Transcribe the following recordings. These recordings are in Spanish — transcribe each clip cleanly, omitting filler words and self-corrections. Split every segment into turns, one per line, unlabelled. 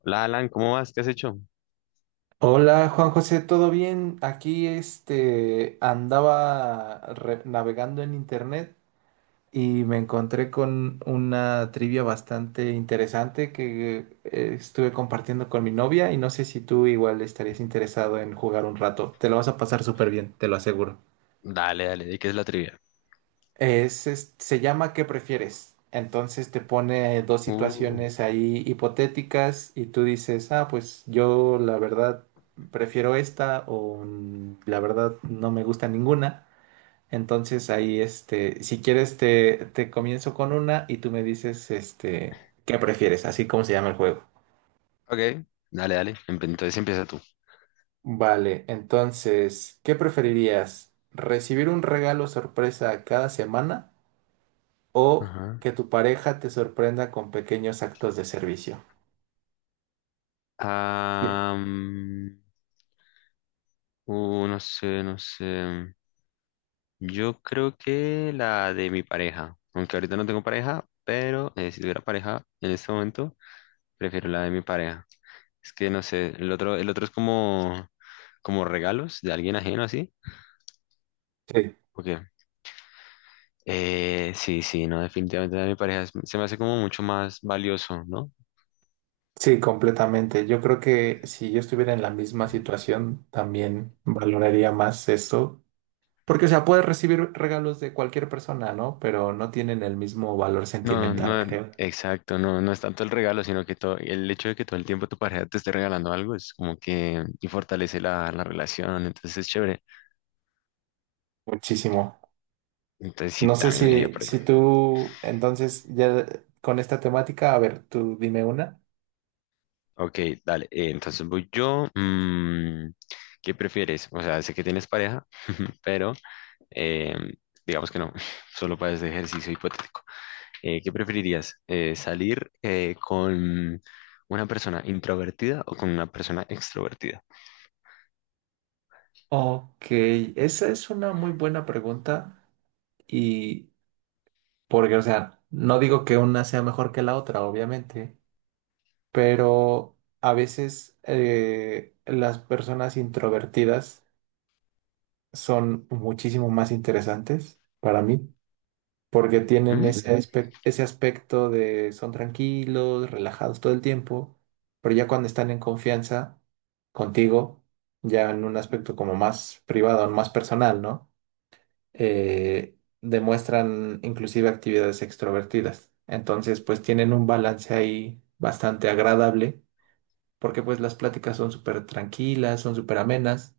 Hola Alan, ¿cómo vas? ¿Qué has hecho?
Hola Juan José, ¿todo bien? Aquí andaba navegando en internet y me encontré con una trivia bastante interesante que estuve compartiendo con mi novia y no sé si tú igual estarías interesado en jugar un rato. Te lo vas a pasar súper bien, te lo aseguro.
Dale, dale, ¿de qué es la trivia?
Se llama ¿qué prefieres? Entonces te pone dos
Uh,
situaciones ahí hipotéticas y tú dices, ah, pues yo la verdad prefiero esta o la verdad no me gusta ninguna. Entonces ahí, este, si quieres te comienzo con una y tú me dices, este, ¿qué prefieres? Así como se llama el juego.
ok, dale, dale. Entonces empieza tú.
Vale, entonces, ¿qué preferirías? ¿Recibir un regalo sorpresa cada semana o
Ajá.
que tu pareja te sorprenda con pequeños actos de servicio? Sí,
Am, no sé, no sé. Yo creo que la de mi pareja. Aunque ahorita no tengo pareja, pero si tuviera pareja en este momento, prefiero la de mi pareja. Es que no sé, el otro es como, como regalos de alguien ajeno así.
sí,
Ok. Sí, sí, no, definitivamente la de mi pareja se me hace como mucho más valioso, ¿no?
sí, completamente. Yo creo que si yo estuviera en la misma situación, también valoraría más esto. Porque, o sea, puedes recibir regalos de cualquier persona, ¿no? Pero no tienen el mismo valor
No,
sentimental,
no,
creo.
exacto, no, no es tanto el regalo, sino que todo, el hecho de que todo el tiempo tu pareja te esté regalando algo es como que y fortalece la relación, entonces es chévere.
Muchísimo.
Entonces sí,
No sé
también me iría
si,
por ahí.
si tú, entonces, ya con esta temática, a ver, tú dime una.
Ok, dale, entonces voy yo. ¿Qué prefieres? O sea, sé que tienes pareja, pero eh, digamos que no, solo para este ejercicio hipotético. ¿Qué preferirías? ¿Salir con una persona introvertida o con una persona extrovertida?
Ok, esa es una muy buena pregunta y, porque, o sea, no digo que una sea mejor que la otra, obviamente, pero a veces las personas introvertidas son muchísimo más interesantes para mí, porque tienen
Ujú.
ese aspecto de son tranquilos, relajados todo el tiempo, pero ya cuando están en confianza contigo, ya en un aspecto como más privado, más personal, ¿no? Demuestran inclusive actividades extrovertidas. Entonces, pues tienen un balance ahí bastante agradable, porque pues las pláticas son súper tranquilas, son súper amenas,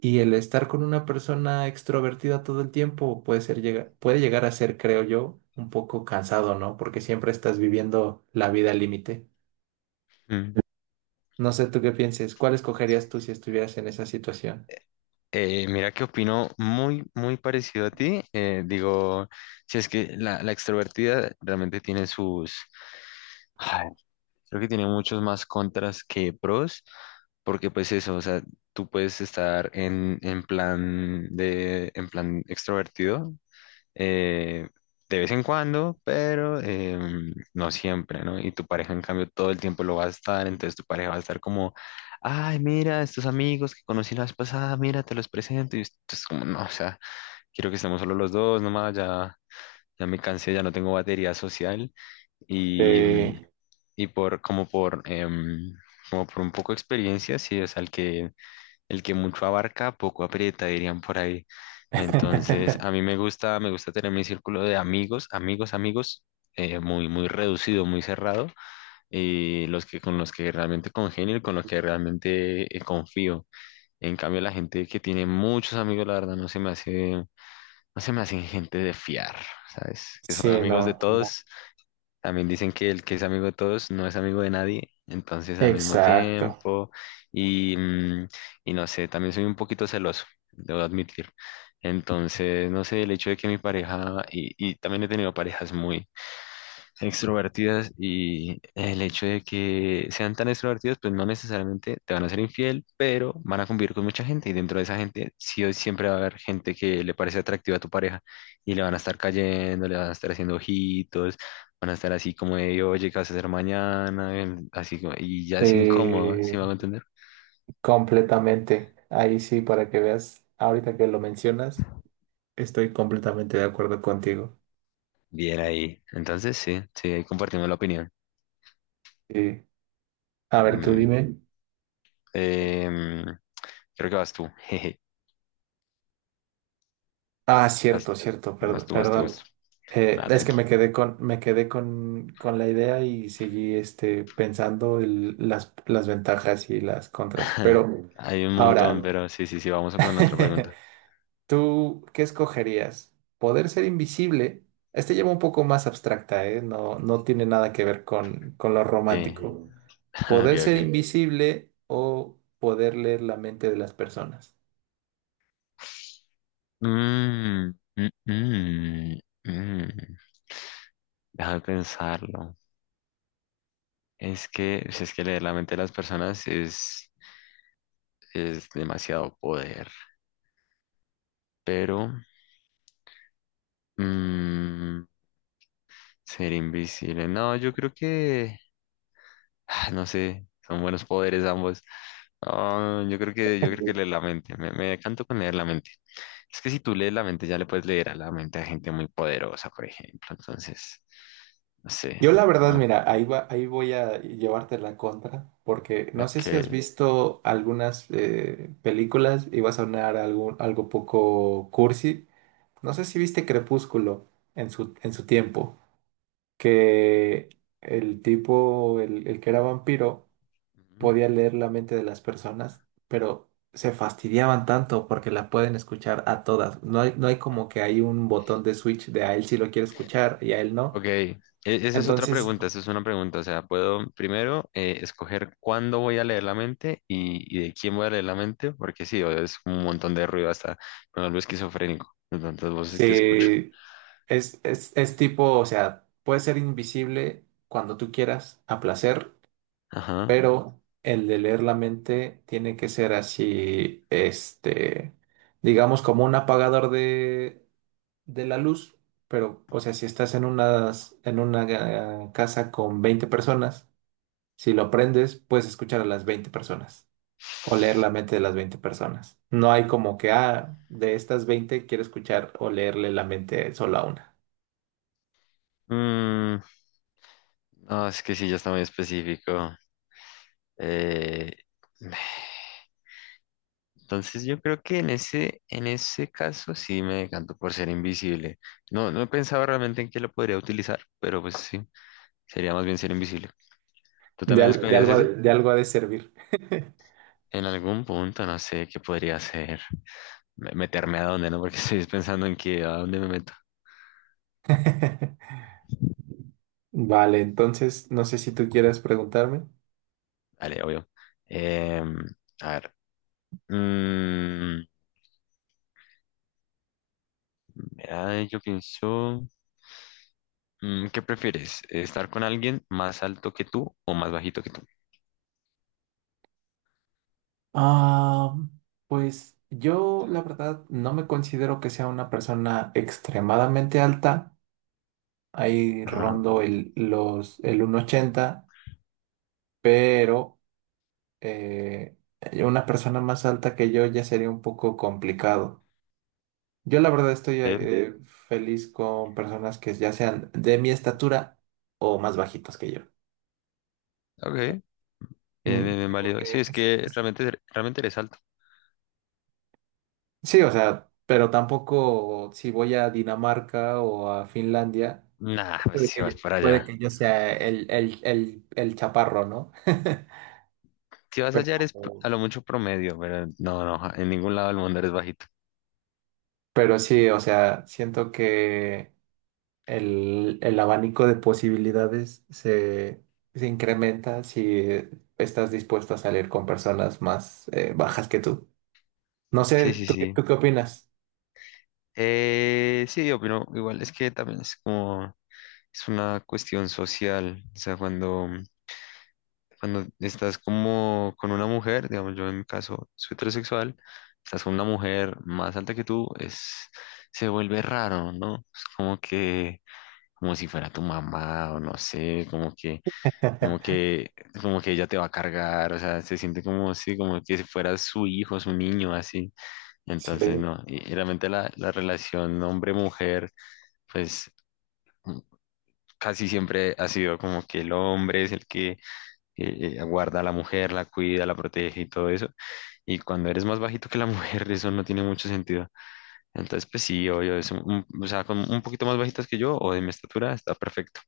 y el estar con una persona extrovertida todo el tiempo puede llegar a ser, creo yo, un poco cansado, ¿no? Porque siempre estás viviendo la vida al límite.
Ujú.
No sé tú qué pienses, ¿cuál escogerías tú si estuvieras en esa situación?
Mira que opino muy, muy parecido a ti. Digo, si es que la extrovertida realmente tiene sus, ay, creo que tiene muchos más contras que pros, porque pues eso, o sea, tú puedes estar en plan de, en plan extrovertido, eh, de vez en cuando, pero no siempre, ¿no? Y tu pareja, en cambio, todo el tiempo lo va a estar, entonces tu pareja va a estar como, ay, mira, estos amigos que conocí la vez pasada, mira, te los presento, y es como, no, o sea, quiero que estemos solo los dos, nomás, ya, ya me cansé, ya no tengo batería social, y, mm,
Sí.
y por, como por, como por un poco de experiencia, sí, o sea, el que mucho abarca, poco aprieta, dirían por ahí. Entonces, a mí me gusta tener mi círculo de amigos, amigos, amigos, muy, muy reducido, muy cerrado, y los que con los que realmente congenio y con los que realmente confío. En cambio, la gente que tiene muchos amigos, la verdad, no se me hacen gente de fiar, ¿sabes? Que son
Sí,
amigos de
no, como-
todos también dicen que el que es amigo de todos no es amigo de nadie, entonces al mismo
exacto.
tiempo, y, mm, y no sé, también soy un poquito celoso, debo admitir. Entonces, no sé, el hecho de que mi pareja, y también he tenido parejas muy, extrovertidas y el hecho de que sean tan extrovertidas, pues no necesariamente te van a ser infiel, pero van a convivir con mucha gente y dentro de esa gente sí o siempre va a haber gente que le parece atractiva a tu pareja y le van a estar cayendo, le van a estar haciendo ojitos, van a estar así como de, oye, ¿qué vas a hacer mañana? Así como, y ya
Sí,
es incómodo, ¿sí me hago entender?
completamente. Ahí sí, para que veas, ahorita que lo mencionas, estoy completamente de acuerdo contigo.
Bien ahí. Entonces sí, sí, ahí compartimos la opinión.
Sí. A ver, tú
Mm,
dime.
em, creo que vas tú, jeje,
Ah,
vas,
cierto, cierto,
vas
perdón,
tú, vas tú, vas
perdón.
tú. Nada,
Es que
tranqui.
con la idea y seguí pensando las ventajas y las contras. Pero
Hay un montón,
ahora,
pero sí, sí, sí, vamos a con otra pregunta.
¿tú qué escogerías? ¿Poder ser invisible? Este lleva un poco más abstracta, ¿eh? No, no tiene nada que ver con lo
Okay.
romántico.
Ok,
¿Poder
ok,
ser
ok.
invisible o poder leer la mente de las personas?
Mm, mm, mm, mm. Deja de pensarlo. Es que, si es que leer la mente de las personas es demasiado poder, pero mm, ser invisible. No, yo creo que, no sé, son buenos poderes ambos. Ah, yo creo que leer la mente. Me canto con leer la mente. Es que si tú lees la mente, ya le puedes leer a la mente a gente muy poderosa, por ejemplo. Entonces, no sé.
Yo la verdad,
como-
mira, ahí va, ahí voy a llevarte la contra, porque no sé
Ok.
si has visto algunas películas, iba a sonar algún, algo poco cursi. No sé si viste Crepúsculo en en su tiempo, que el tipo, el que era vampiro,
Ujú.
podía leer la mente de las personas, pero se fastidiaban tanto porque la pueden escuchar a todas. No hay como que hay un botón de switch de a él sí lo quiere escuchar y a él no.
Ok. Esa es otra
Entonces,
pregunta. Esa es una pregunta. O sea, puedo primero escoger cuándo voy a leer la mente y de quién voy a leer la mente, porque sí, es un montón de ruido hasta con algo esquizofrénico. De Tantas voces que escucho.
sí, es tipo, o sea, puede ser invisible cuando tú quieras, a placer,
Ajá.
pero el de leer la mente tiene que ser así, este, digamos, como un apagador de la luz, pero, o sea, si estás en una casa con 20 personas, si lo aprendes, puedes escuchar a las 20 personas o leer la mente de las 20 personas. No hay como que, ah, de estas 20 quiero escuchar o leerle la mente solo a una.
Mm, no, es que sí, ya está muy específico. Eh, entonces yo creo que en ese caso sí me decanto por ser invisible. No, no he pensado realmente en qué lo podría utilizar, pero pues sí, sería más bien ser invisible. ¿Tú también
De
escogerías
algo,
ese?
de algo ha de servir.
En algún punto, no sé qué podría hacer. Meterme a dónde, ¿no? Porque estoy pensando en que a dónde me meto.
Vale, entonces, no sé si tú quieres preguntarme.
Vale, obvio. Em, a ver. mm, mira, yo pienso, ¿qué prefieres? ¿Estar con alguien más alto que tú o más bajito que tú?
Ah, pues yo, la verdad, no me considero que sea una persona extremadamente alta. Ahí
Ajá.
rondo el 1,80, pero eh, una persona más alta que yo ya sería un poco complicado. Yo la verdad estoy
Sí.
sí. Feliz con personas que ya sean de mi estatura o más bajitos que yo.
Ok. Bien,
Mm,
bien, bien
sí,
válido. Sí,
porque
es que realmente, realmente eres alto.
sí, o sea, pero tampoco si voy a Dinamarca o a Finlandia,
Nah, pues
puede
si
que yo,
vas para
puede
allá.
que yo sea el chaparro, ¿no?
Si vas allá eres a lo mucho promedio, pero no, no, ja, en ningún lado del mundo eres bajito.
Pero sí, o sea, siento que el abanico de posibilidades se incrementa si estás dispuesto a salir con personas más bajas que tú. No sé,
Sí, sí, sí.
¿tú qué opinas?
Sí, yo opino igual, es que también es como, es una cuestión social. O sea, cuando estás como con una mujer, digamos, yo en mi caso soy heterosexual, estás con una mujer más alta que tú, es, se vuelve raro, ¿no? Es como que, como si fuera tu mamá o no sé, como que como que, como que ella te va a cargar, o sea, se siente como si, como que si fuera su hijo, su niño, así. Entonces,
Sí.
no, y realmente la relación hombre-mujer, pues mm, casi siempre ha sido como que el hombre es el que guarda a la mujer, la cuida, la protege y todo eso. Y cuando eres más bajito que la mujer, eso no tiene mucho sentido. Entonces, pues sí, obvio, o sea, con un poquito más bajitas que yo o de mi estatura, está perfecto.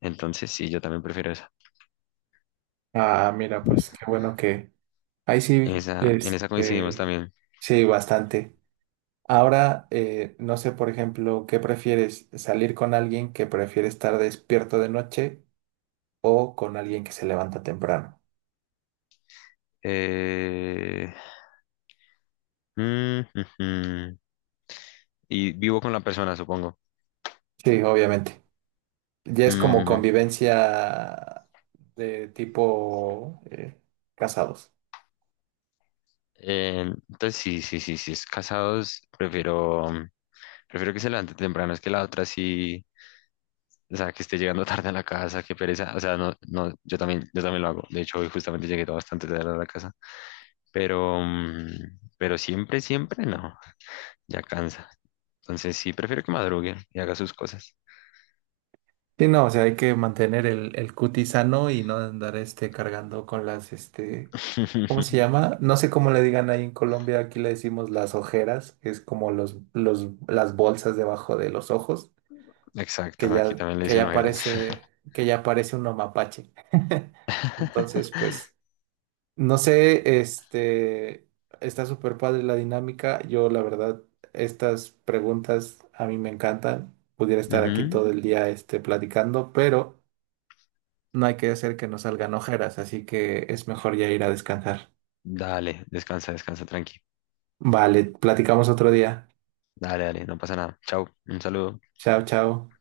Entonces, sí, yo también prefiero esa.
Ah, mira, pues qué bueno que... Ahí sí,
Esa, en esa coincidimos
este...
también.
Sí, bastante. Ahora, no sé, por ejemplo, ¿qué prefieres? ¿Salir con alguien que prefiere estar despierto de noche o con alguien que se levanta temprano?
Eh, ujú. Y vivo con la persona, supongo.
Sí, obviamente. Ya es como
Mm,
convivencia de tipo casados.
entonces, sí, sí, sí, sí, es casados, prefiero, prefiero que se levante temprano, es que la otra sí, o sea, que esté llegando tarde a la casa, que pereza, o sea, no, no, yo también lo hago, de hecho, hoy justamente llegué bastante tarde a la casa, pero, pero siempre, siempre no, ya cansa. Entonces sí, prefiero que madrugue y haga sus cosas.
Sí, no, o sea, hay que mantener el cutis sano y no andar este cargando con las, este, ¿cómo se llama? No sé cómo le digan ahí en Colombia, aquí le decimos las ojeras, que es como las bolsas debajo de los ojos, que
Exacto, aquí
ya,
también le dicen ojeras.
que ya parece un mapache. Entonces, pues. No sé, este, está súper padre la dinámica. Yo, la verdad, estas preguntas a mí me encantan. Pudiera estar aquí
Ujú.
todo el día, este, platicando, pero no hay que hacer que nos salgan ojeras, así que es mejor ya ir a descansar.
Dale, descansa, descansa, tranqui.
Vale, platicamos otro día.
Dale, dale, no pasa nada. Chao, un saludo.
Chao, chao.